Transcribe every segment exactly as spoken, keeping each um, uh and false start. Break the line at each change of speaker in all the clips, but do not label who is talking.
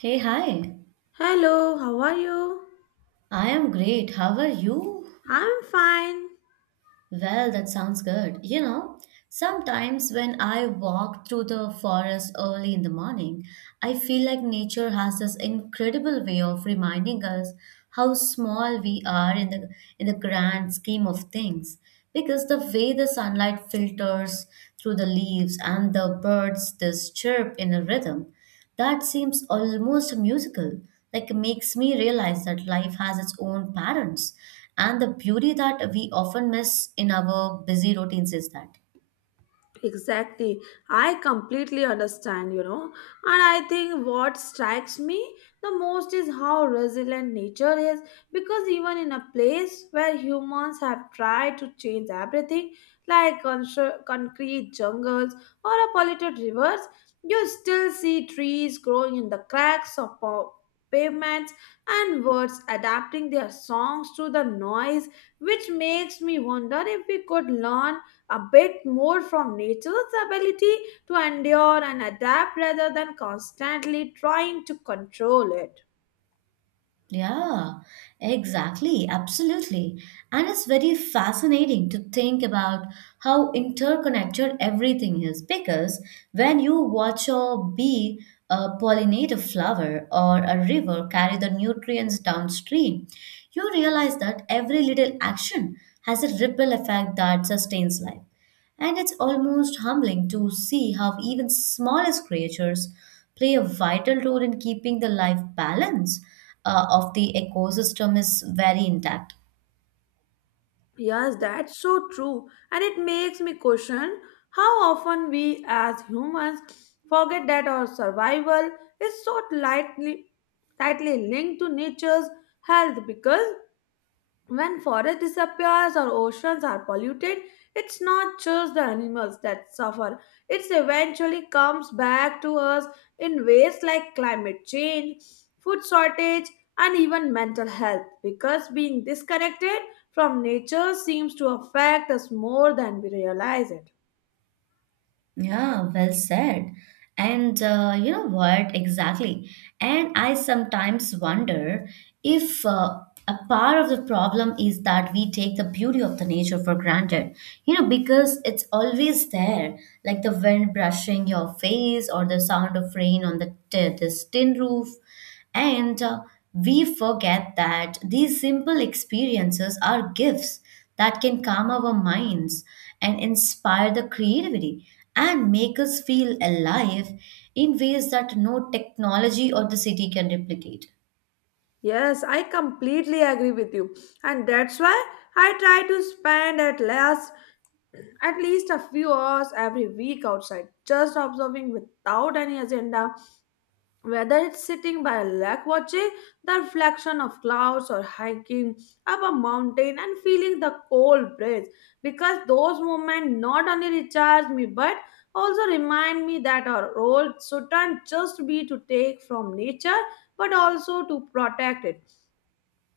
Hey, hi.
Hello, how are you?
I am great. How are you?
I'm fine.
Well, that sounds good. You know, sometimes when I walk through the forest early in the morning, I feel like nature has this incredible way of reminding us how small we are in the in the grand scheme of things. Because the way the sunlight filters through the leaves and the birds this chirp in a rhythm that seems almost musical, like makes me realize that life has its own patterns, and the beauty that we often miss in our busy routines is that.
Exactly. I completely understand, you know. And I think what strikes me the most is how resilient nature is because even in a place where humans have tried to change everything, like constru- concrete jungles or a polluted rivers, you still see trees growing in the cracks of pa- pavements and birds adapting their songs to the noise, which makes me wonder if we could learn a bit more from nature's ability to endure and adapt rather than constantly trying to control it.
Yeah, exactly, absolutely. And it's very fascinating to think about how interconnected everything is because when you watch a bee uh, pollinate a flower or a river carry the nutrients downstream, you realize that every little action has a ripple effect that sustains life. And it's almost humbling to see how even smallest creatures play a vital role in keeping the life balance uh, of the ecosystem is very intact.
Yes, that's so true. And it makes me question how often we as humans forget that our survival is so lightly, tightly linked to nature's health because when forest disappears or oceans are polluted, it's not just the animals that suffer. It eventually comes back to us in ways like climate change, food shortage, and even mental health because being disconnected from nature seems to affect us more than we realize it.
Yeah, well said. And uh, you know what? Exactly. And I sometimes wonder if uh, a part of the problem is that we take the beauty of the nature for granted, you know, because it's always there, like the wind brushing your face or the sound of rain on the t- this tin roof. And uh, We forget that these simple experiences are gifts that can calm our minds and inspire the creativity and make us feel alive in ways that no technology or the city can replicate.
Yes, I completely agree with you, and that's why I try to spend at least at least a few hours every week outside, just observing without any agenda, whether it's sitting by a lake watching the reflection of clouds or hiking up a mountain and feeling the cold breeze. Because those moments not only recharge me but also remind me that our role shouldn't just be to take from nature but also to protect it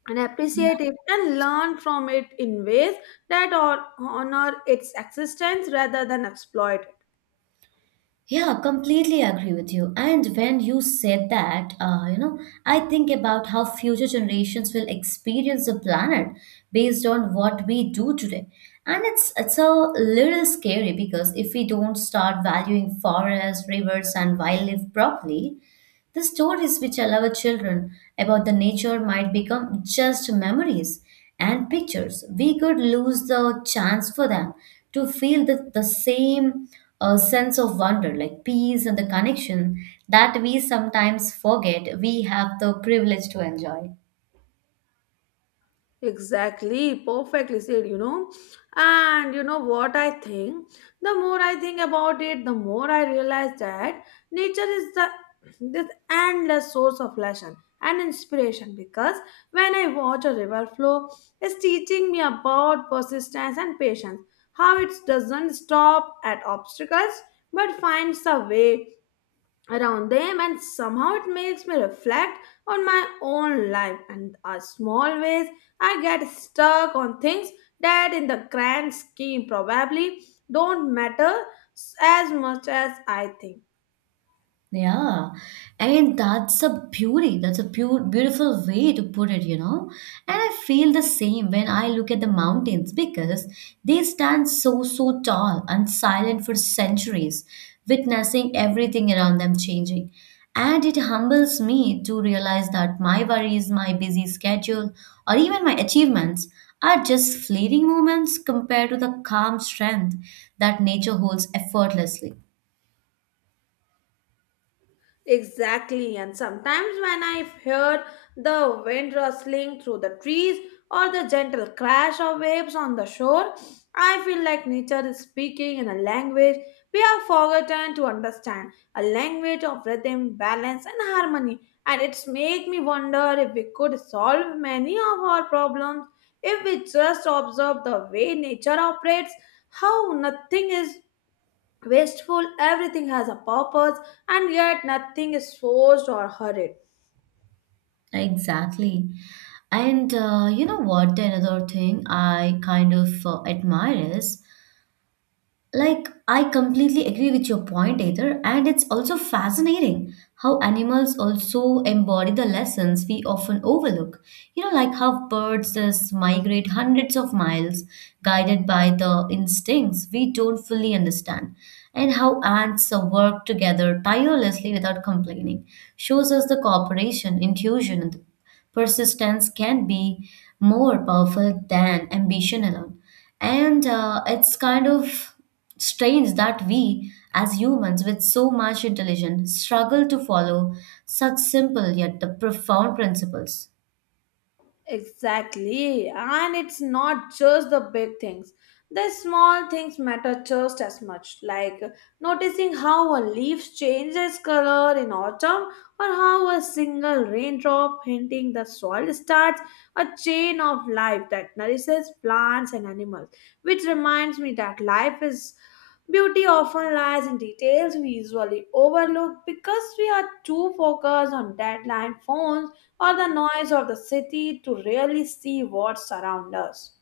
and appreciate it and learn from it in ways that or honor its existence rather than exploit.
Yeah, completely agree with you. And when you said that, uh, you know, I think about how future generations will experience the planet based on what we do today. And it's it's a little scary because if we don't start valuing forests, rivers, and wildlife properly, the stories we tell our children about the nature might become just memories and pictures. We could lose the chance for them to feel the, the same uh, sense of wonder, like peace and the connection that we sometimes forget we have the privilege to enjoy.
Exactly, perfectly said, you know. And you know what I think? The more I think about it, the more I realize that nature is the this endless source of lesson and inspiration because when I watch a river flow, it's teaching me about persistence and patience, how it doesn't stop at obstacles but finds a way around them, and somehow it makes me reflect on my own life and a small ways I get stuck on things that in the grand scheme probably don't matter s- as much as I think.
Yeah, and that's a beauty. That's a pure, beautiful way to put it, you know. And I feel the same when I look at the mountains because they stand so, so tall and silent for centuries, witnessing everything around them changing. And it humbles me to realize that my worries, my busy schedule, or even my achievements are just fleeting moments compared to the calm strength that nature holds effortlessly.
Exactly, and sometimes when I hear the wind rustling through the trees or the gentle crash of waves on the shore, I feel like nature is speaking in a language we have forgotten to understand, a language of rhythm, balance, and harmony. And it's make me wonder if we could solve many of our problems if we just observe the way nature operates, how nothing is wasteful, everything has a purpose, and yet nothing is forced or hurried.
Exactly. And uh, you know what? Another thing I kind of uh, admire is like, I completely agree with your point, Either, and it's also fascinating how animals also embody the lessons we often overlook. You know, like how birds just migrate hundreds of miles, guided by the instincts we don't fully understand, and how ants uh, work together tirelessly without complaining, shows us the cooperation, intuition, and persistence can be more powerful than ambition alone. And uh, It's kind of strange that we, as humans with so much intelligence, struggle to follow such simple yet the profound principles.
Exactly. And it's not just the big things. The small things matter just as much, like noticing how a leaf changes color in autumn or how a single raindrop hitting the soil starts a chain of life that nourishes plants and animals, which reminds me that life is beauty often lies in details we usually overlook because we are too focused on deadline phones or the noise of the city to really see what's around us.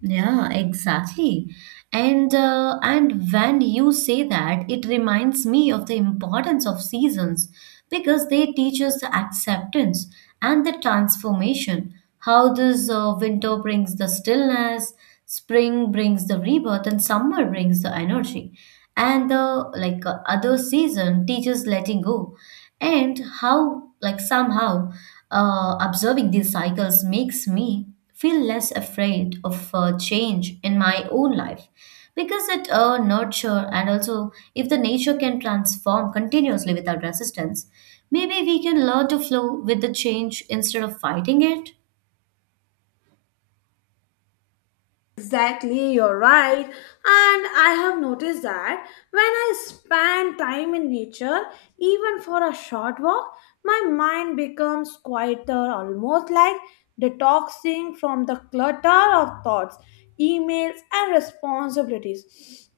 Yeah, exactly. And uh, and when you say that, it reminds me of the importance of seasons because they teach us the acceptance and the transformation. How this uh, winter brings the stillness, spring brings the rebirth, and summer brings the energy. And the like uh, other season teaches letting go, and how like somehow uh, observing these cycles makes me feel less afraid of uh, change in my own life because it uh, nurture and also if the nature can transform continuously without resistance maybe we can learn to flow with the change instead of fighting it.
Exactly, you're right. And I have noticed that when I spend time in nature, even for a short walk, my mind becomes quieter, almost like detoxing from the clutter of thoughts, emails, and responsibilities.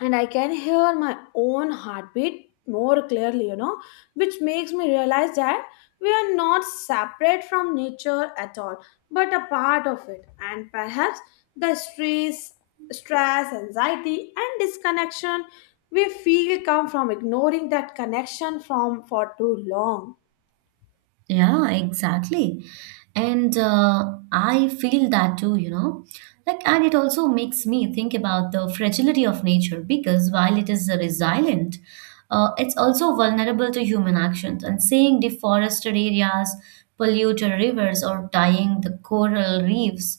And I can hear my own heartbeat more clearly, you know, which makes me realize that we are not separate from nature at all, but a part of it. And perhaps the stress, stress, anxiety, and disconnection we feel come from ignoring that connection from for too long.
Yeah, exactly. And uh, I feel that too, you know. Like, and it also makes me think about the fragility of nature because while it is resilient, uh, it's also vulnerable to human actions. And seeing deforested areas, polluted rivers, or dying the coral reefs,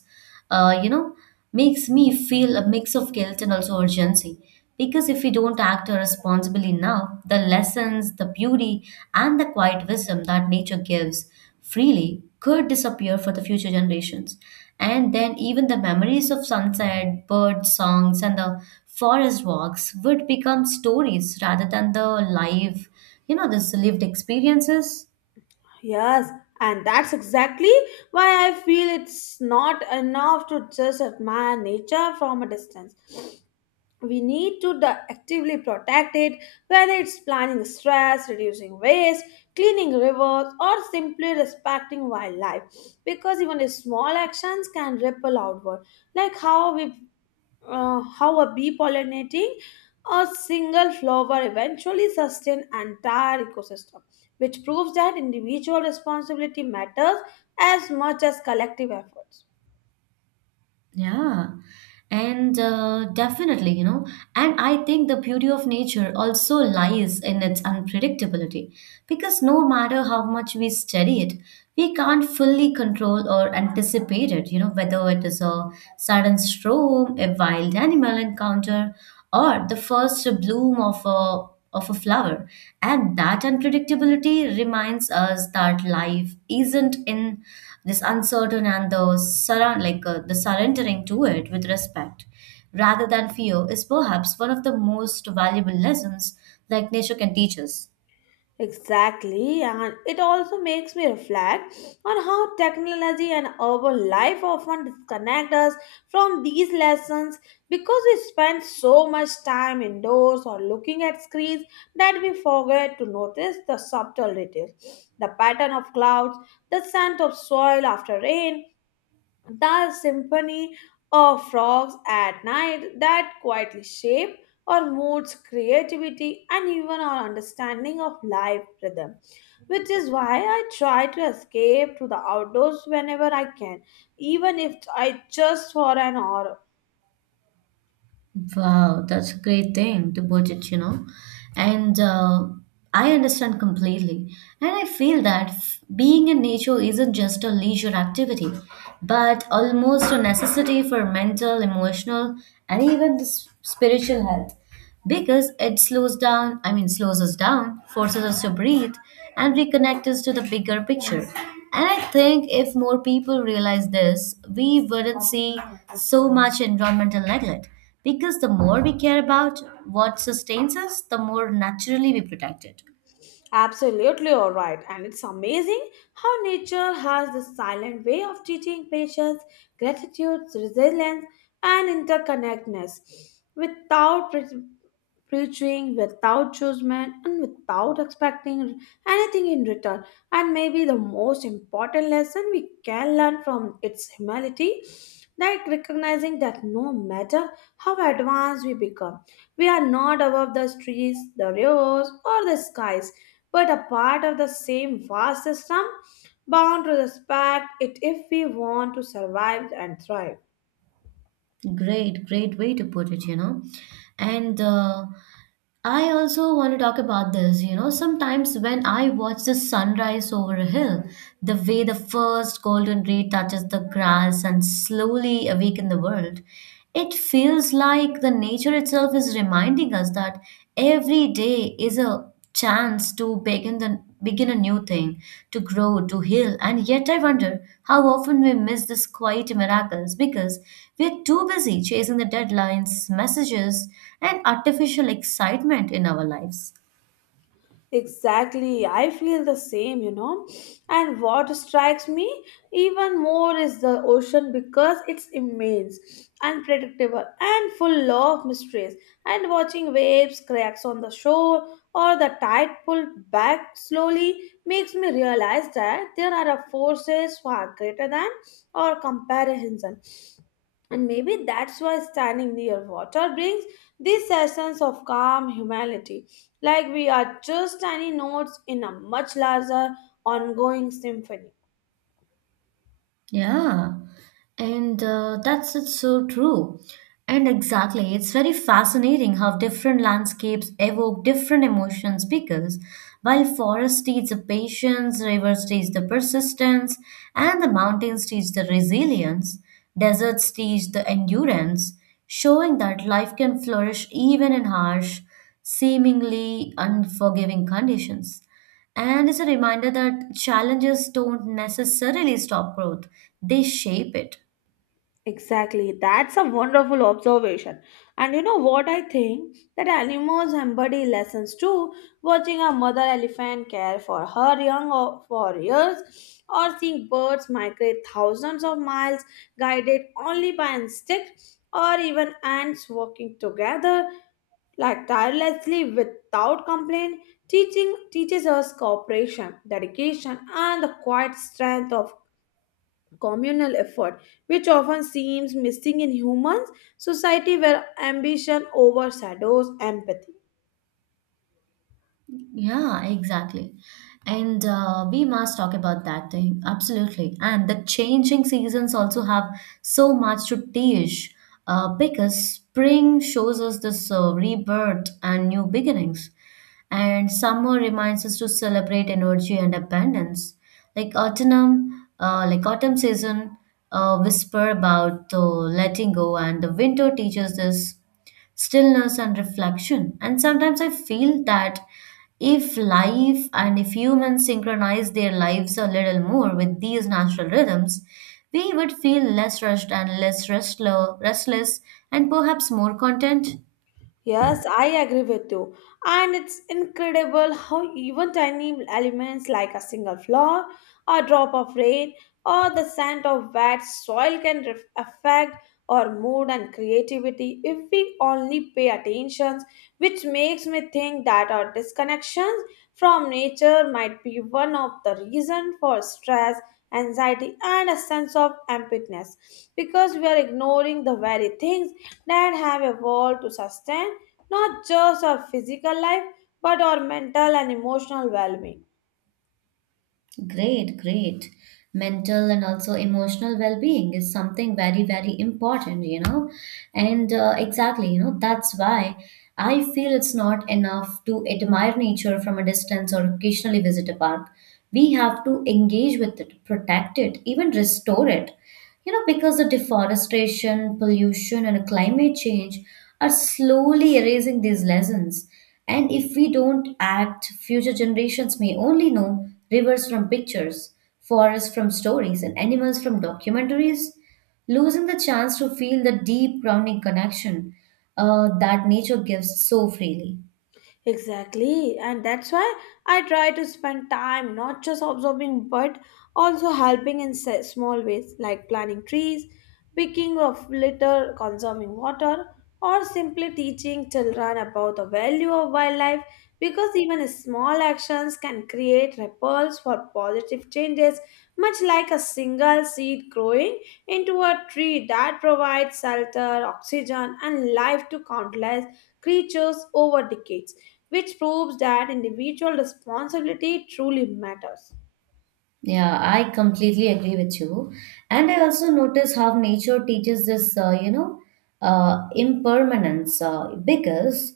uh, you know, makes me feel a mix of guilt and also urgency. Because if we don't act responsibly now, the lessons, the beauty, and the quiet wisdom that nature gives freely could disappear for the future generations. And then even the memories of sunset, bird songs, and the forest walks would become stories rather than the live, you know, this lived experiences.
Yes, and that's exactly why I feel it's not enough to just admire nature from a distance. We need to di- actively protect it, whether it's planning stress, reducing waste, cleaning rivers, or simply respecting wildlife. Because even small actions can ripple outward, like how we, uh, how a bee pollinating a single flower eventually sustain entire ecosystem, which proves that individual responsibility matters as much as collective efforts.
Yeah, and uh, definitely, you know, and I think the beauty of nature also lies in its unpredictability because no matter how much we study it, we can't fully control or anticipate it, you know, whether it is a sudden storm, a wild animal encounter, or the first bloom of a of a flower. And that unpredictability reminds us that life isn't in this uncertain and the surround like uh, the surrendering to it with respect rather than fear is perhaps one of the most valuable lessons like nature can teach us.
Exactly, and it also makes me reflect on how technology and urban life often disconnect us from these lessons because we spend so much time indoors or looking at screens that we forget to notice the subtle details, the pattern of clouds, the scent of soil after rain, the symphony of frogs at night that quietly shape our moods, creativity, and even our understanding of life rhythm. Which is why I try to escape to the outdoors whenever I can, even if I just for an hour.
Wow, that's a great thing to budget, you know. And uh, I understand completely. And I feel that f- being in nature isn't just a leisure activity, but almost a necessity for mental, emotional, and even the s- spiritual health because it slows down, I mean, slows us down, forces us to breathe, and reconnect us to the bigger picture. And I think if more people realize this, we wouldn't see so much environmental neglect because the more we care about what sustains us, the more naturally we protect it.
Absolutely, all right, and it's amazing how nature has this silent way of teaching patience, gratitude, resilience, and interconnectedness without pre- preaching, without judgment, and without expecting anything in return. And maybe the most important lesson we can learn from its humility, like recognizing that no matter how advanced we become, we are not above the trees, the rivers, or the skies, but a part of the same vast system, bound to respect it if we want to survive and thrive.
Great, great way to put it, you know. And uh, I also want to talk about this. You know, sometimes when I watch the sunrise over a hill, the way the first golden ray touches the grass and slowly awaken the world, it feels like the nature itself is reminding us that every day is a chance to begin the begin a new thing, to grow, to heal. And yet I wonder how often we miss these quiet miracles because we're too busy chasing the deadlines, messages, and artificial excitement in our lives.
Exactly, I feel the same, you know. And what strikes me even more is the ocean because it's immense, unpredictable, and full of mysteries. And watching waves cracks on the shore or the tide pull back slowly makes me realize that there are forces far greater than our comparison. And maybe that's why standing near water brings this essence of calm humanity, like we are just tiny notes in a much larger ongoing symphony.
Yeah, and uh, that's it's so true. And exactly, it's very fascinating how different landscapes evoke different emotions because while forest teach the patience, rivers teach the persistence, and the mountains teach the resilience, deserts teach the endurance, showing that life can flourish even in harsh, seemingly unforgiving conditions. And it's a reminder that challenges don't necessarily stop growth, they shape it.
Exactly, that's a wonderful observation. And you know what I think? That animals embody lessons too, watching a mother elephant care for her young o- for years, or seeing birds migrate thousands of miles guided only by instinct, or even ants working together like tirelessly without complaint, teaching teaches us cooperation, dedication, and the quiet strength of communal effort, which often seems missing in humans society where ambition overshadows empathy.
Yeah, exactly. And uh, We must talk about that thing. Absolutely. And the changing seasons also have so much to teach uh, because spring shows us this uh, rebirth and new beginnings. And summer reminds us to celebrate energy and abundance. Like autumn, uh, like autumn season, uh, whisper about uh, letting go, and the winter teaches this stillness, and reflection. And sometimes I feel that if life and if humans synchronize their lives a little more with these natural rhythms, we would feel less rushed and less restless, restless and perhaps more content.
Yes, I agree with you. And it's incredible how even tiny elements like a single flower, a drop of rain, or the scent of wet soil can ref- affect our mood and creativity if we only pay attention, which makes me think that our disconnections from nature might be one of the reasons for stress, anxiety, and a sense of emptiness because we are ignoring the very things that have evolved to sustain not just our physical life but our mental and emotional well being.
Great, great. Mental and also emotional well being is something very, very important, you know. And uh, exactly, you know, that's why I feel it's not enough to admire nature from a distance or occasionally visit a park. We have to engage with it, protect it, even restore it, you know, because the deforestation, pollution, and climate change are slowly erasing these lessons. And if we don't act, future generations may only know rivers from pictures, forests from stories, and animals from documentaries, losing the chance to feel the deep grounding connection uh, that nature gives so freely.
Exactly, and that's why I try to spend time not just observing but also helping in se- small ways like planting trees, picking of litter, conserving water, or simply teaching children about the value of wildlife, because even small actions can create ripples for positive changes, much like a single seed growing into a tree that provides shelter, oxygen, and life to countless creatures over decades, which proves that individual responsibility truly matters.
Yeah, I completely agree with you. And I also notice how nature teaches this, uh, you know, uh, impermanence uh, because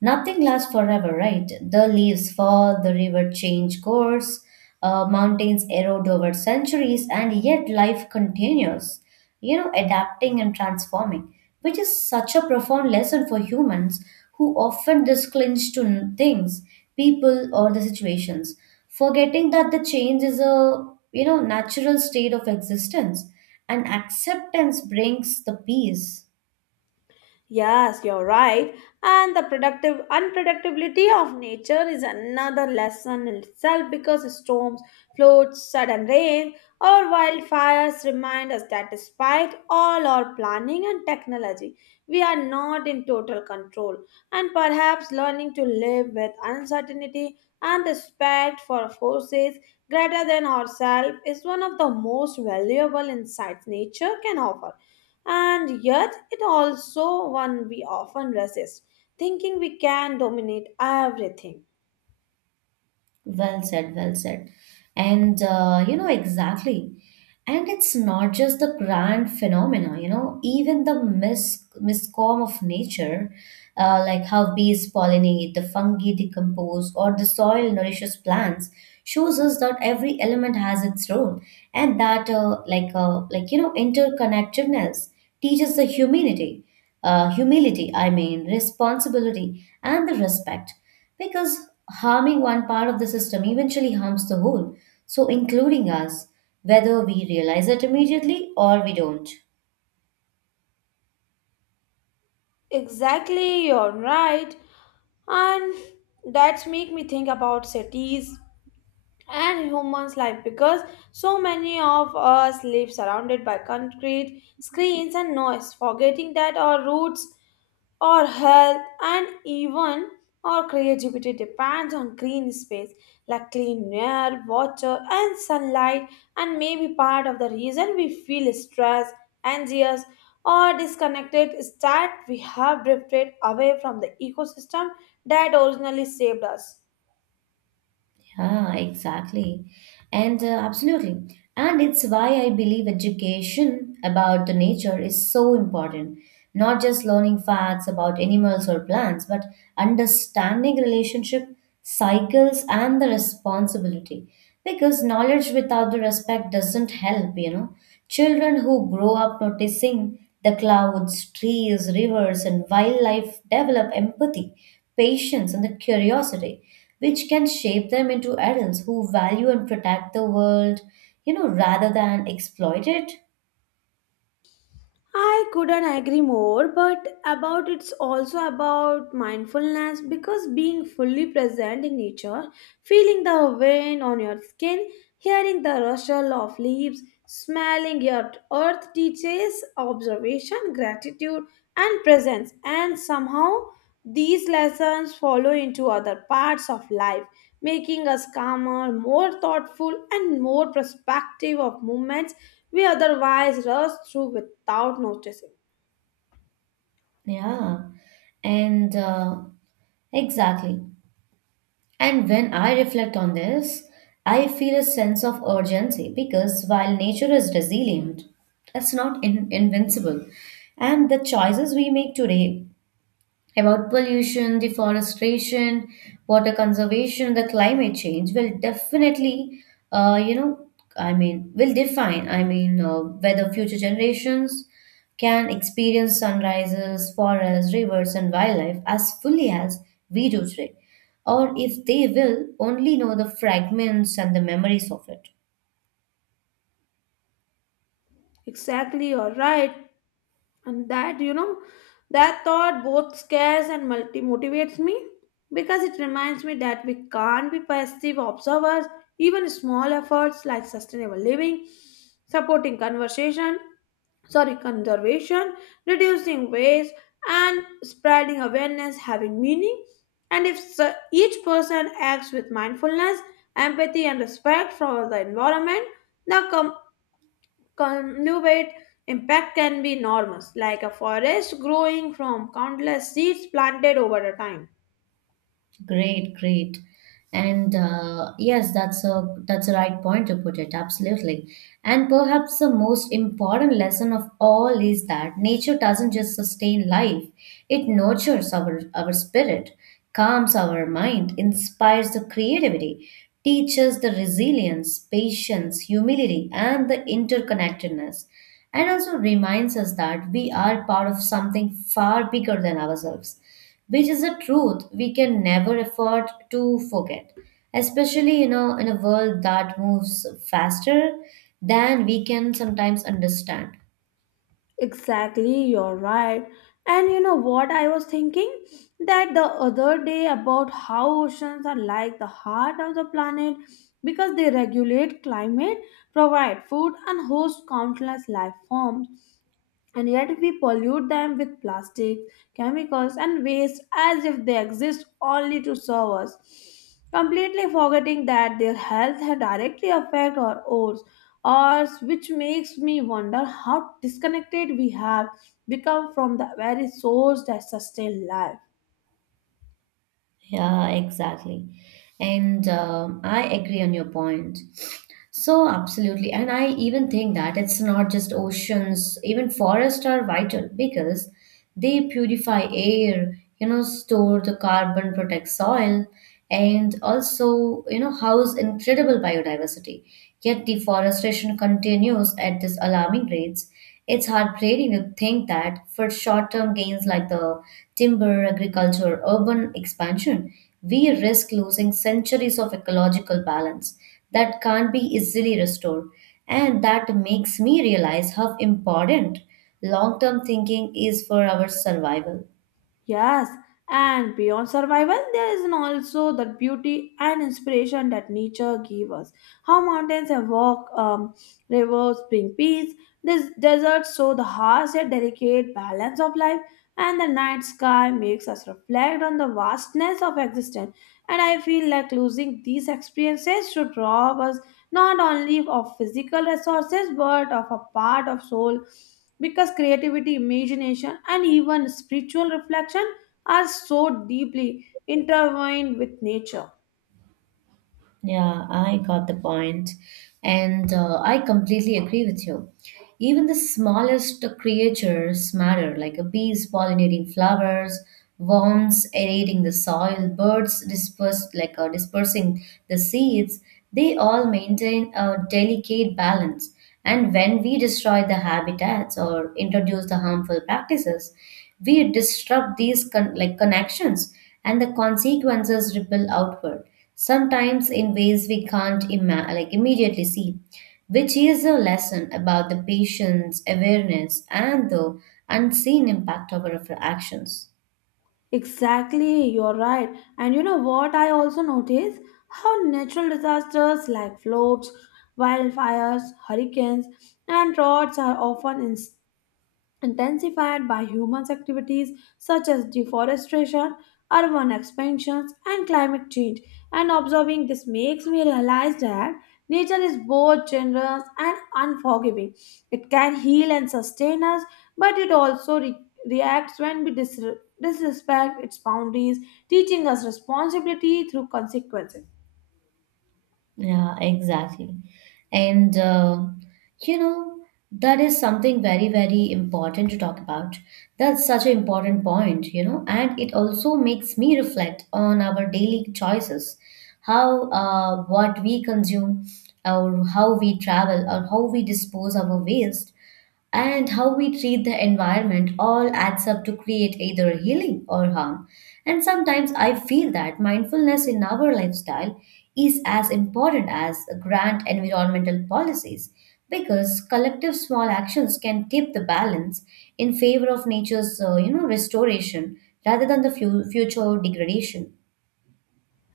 nothing lasts forever, right? The leaves fall, the river change course, uh, mountains erode over centuries, and yet life continues, you know, adapting and transforming, which is such a profound lesson for humans who often just clinch to n- things, people, or the situations, forgetting that the change is a, you know, natural state of existence and acceptance brings the peace.
Yes, you're right. And the productive unpredictability of nature is another lesson in itself because storms, floods, sudden rain, or wildfires remind us that despite all our planning and technology, we are not in total control. And perhaps learning to live with uncertainty and respect for forces greater than ourselves is one of the most valuable insights nature can offer, and yet, it also one we often resist, thinking we can dominate everything.
Well said, well said. And uh, you know, exactly. And it's not just the grand phenomena, you know, even the mis miscom of nature, uh, like how bees pollinate, the fungi decompose, or the soil nourishes plants, shows us that every element has its role and that uh, like uh, like you know interconnectedness teaches the humility, uh, humility i mean responsibility and the respect because harming one part of the system eventually harms the whole, so including us, whether we realize it immediately or we don't.
Exactly, you're right. And that's make me think about cities and humans life because so many of us live surrounded by concrete, screens and noise, forgetting that our roots, our health and even our creativity depends on green space like clean air, water, and sunlight, and may be part of the reason we feel stressed, anxious, or disconnected is that we have drifted away from the ecosystem that originally saved us.
Yeah, exactly. And uh, Absolutely. And it's why I believe education about the nature is so important. Not just learning facts about animals or plants, but understanding relationship, cycles, and the responsibility. Because knowledge without the respect doesn't help, you know. Children who grow up noticing the clouds, trees, rivers, and wildlife develop empathy, patience, and the curiosity which can shape them into adults who value and protect the world, you know, rather than exploit it.
I couldn't agree more, but about it's also about mindfulness because being fully present in nature, feeling the wind on your skin, hearing the rustle of leaves, smelling your earth teaches observation, gratitude, and presence, and somehow these lessons follow into other parts of life, making us calmer, more thoughtful, and more perspective of movements we otherwise rush through without noticing.
Yeah, and uh, exactly. And when I reflect on this, I feel a sense of urgency because while nature is resilient, it's not in- invincible. And the choices we make today about pollution, deforestation, water conservation, the climate change will definitely, uh, you know, I mean, will define, I mean, uh, whether future generations can experience sunrises, forests, rivers, and wildlife as fully as we do today, or if they will only know the fragments and the memories of it.
Exactly, you're right. And that, you know, that thought both scares and multi motivates me because it reminds me that we can't be passive observers. Even small efforts like sustainable living, supporting conversation, sorry conservation, reducing waste and spreading awareness having meaning, and if so- each person acts with mindfulness, empathy and respect for the environment, the com- cumulative impact can be enormous, like a forest growing from countless seeds planted over a time.
Great, great. And uh, Yes, that's a that's a right point to put it, absolutely. And perhaps the most important lesson of all is that nature doesn't just sustain life, it nurtures our our spirit, calms our mind, inspires the creativity, teaches the resilience, patience, humility, and the interconnectedness, and also reminds us that we are part of something far bigger than ourselves, which is a truth we can never afford to forget, especially you know in a world that moves faster than we can sometimes understand.
Exactly, you're right. And you know what I was thinking? That the other day about how oceans are like the heart of the planet because they regulate climate, provide food, and host countless life forms, and yet we pollute them with plastics, chemicals, and waste as if they exist only to serve us, completely forgetting that their health directly affect our ours, ours, which makes me wonder how disconnected we have become from the very source that sustains life.
Yeah, exactly. and um, I agree on your point, so absolutely. And I even think that it's not just oceans, even forests are vital because they purify air, you know store the carbon, protect soil, and also you know house incredible biodiversity, yet deforestation continues at this alarming rates. It's heartbreaking to think that for short-term gains like the timber, agriculture, urban expansion, we risk losing centuries of ecological balance that can't be easily restored. And that makes me realize how important long-term thinking is for our survival.
Yes, and beyond survival, there is an also the beauty and inspiration that nature gives us. How mountains evoke um, rivers bring peace, this deserts show the harsh yet delicate balance of life, and the night sky makes us reflect on the vastness of existence. And I feel like losing these experiences should rob us not only of physical resources but of a part of soul because creativity, imagination, and even spiritual reflection are so deeply intertwined with nature.
Yeah, I got the point. And uh, I completely agree with you. Even the smallest creatures matter, like a bees pollinating flowers, worms aerating the soil, birds disperse, like uh, dispersing the seeds. They all maintain a delicate balance. And when we destroy the habitats or introduce the harmful practices, we disrupt these con- like connections, and the consequences ripple outward sometimes in ways we can't ima- like immediately see, which is a lesson about the patient's awareness and the unseen impact of our actions.
Exactly, you're right. And you know what I also notice? How natural disasters like floods, wildfires, hurricanes, and droughts are often intensified by human activities such as deforestation, urban expansions, and climate change. And observing this makes me realize that nature is both generous and unforgiving. It can heal and sustain us, but it also re- reacts when we dis- disrespect its boundaries, teaching us responsibility through consequences.
Yeah, exactly. And uh, you know, that is something very, very important to talk about. That's such an important point, you know, and it also makes me reflect on our daily choices, how uh, what we consume, or how we travel, or how we dispose our waste, and how we treat the environment all adds up to create either healing or harm. And sometimes I feel that mindfulness in our lifestyle is as important as grand environmental policies, because collective small actions can tip the balance in favor of nature's uh, you know restoration rather than the fu- future degradation.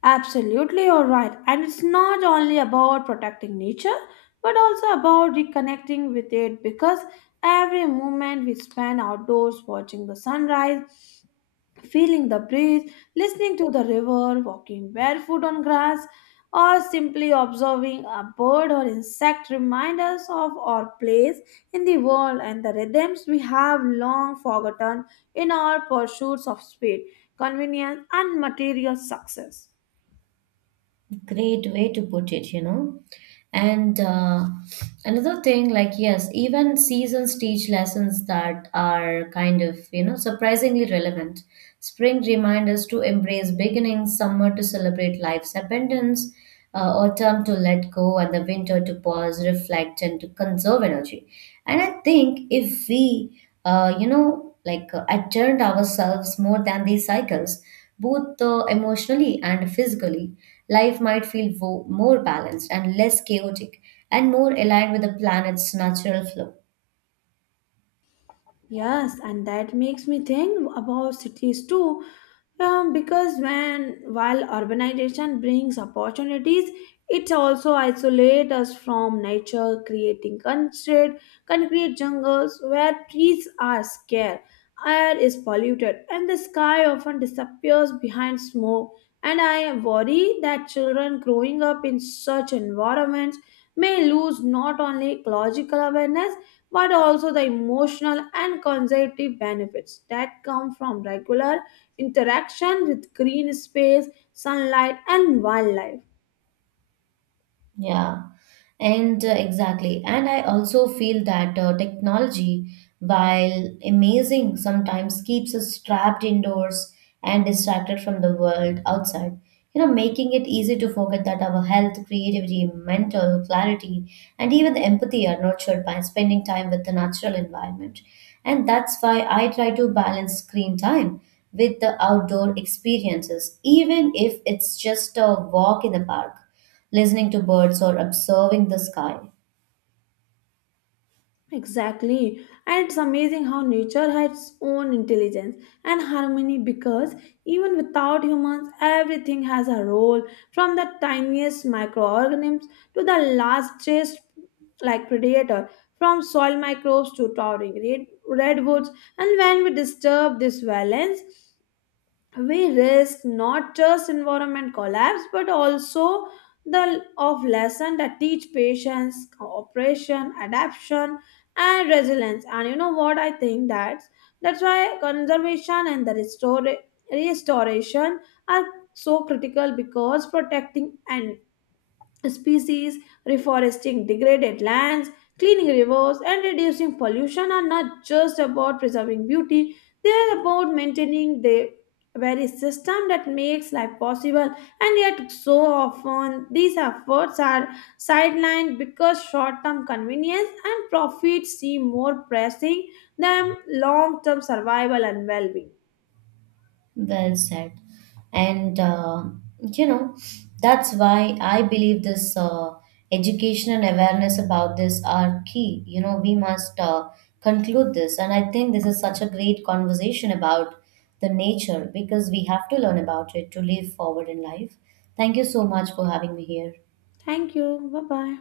Absolutely, you're right. And it's not only about protecting nature, but also about reconnecting with it because every moment we spend outdoors watching the sunrise, feeling the breeze, listening to the river, walking barefoot on grass, or simply observing a bird or insect remind us of our place in the world and the rhythms we have long forgotten in our pursuits of speed, convenience, and material success.
Great way to put it, you know. And uh, Another thing, like, yes, even seasons teach lessons that are kind of, you know, surprisingly relevant. Spring reminds us to embrace beginnings, summer to celebrate life's abundance, uh, autumn to let go, and the winter to pause, reflect, and to conserve energy. And I think if we, uh, you know, like uh, attend ourselves more than these cycles, both uh, emotionally and physically, life might feel wo- more balanced and less chaotic and more aligned with the planet's natural flow.
Yes, and that makes me think about cities too. Um, because when while urbanization brings opportunities, it also isolates us from nature, creating concrete, concrete jungles where trees are scarce, air is polluted, and the sky often disappears behind smoke. And I worry that children growing up in such environments may lose not only ecological awareness but also the emotional and cognitive benefits that come from regular interaction with green space, sunlight, and wildlife.
Yeah, and uh, exactly. And I also feel that uh, technology, while amazing, sometimes keeps us trapped indoors and distracted from the world outside, you know, making it easy to forget that our health, creativity, mental clarity, and even the empathy are nurtured by spending time with the natural environment. And that's why I try to balance screen time with the outdoor experiences, even if it's just a walk in the park, listening to birds or observing the sky.
Exactly, and it's amazing how nature has its own intelligence and harmony because even without humans, everything has a role, from the tiniest microorganisms to the largest like predator, from soil microbes to towering red- redwoods, and when we disturb this balance we risk not just environment collapse but also the of lesson that teach patience, cooperation, adaptation, and resilience. And you know what I think? that's that's why conservation and the restore, restoration are so critical, because protecting and species, reforesting degraded lands, cleaning rivers, and reducing pollution are not just about preserving beauty, they are about maintaining the very system that makes life possible. And yet, so often, these efforts are sidelined because short term convenience and profit seem more pressing than long term survival and well being.
Well said. And, uh, you know, that's why I believe this uh, education and awareness about this are key. You know, we must uh, conclude this. And I think this is such a great conversation about the nature because we have to learn about it to live forward in life. Thank you so much for having me here.
Thank you. Bye bye.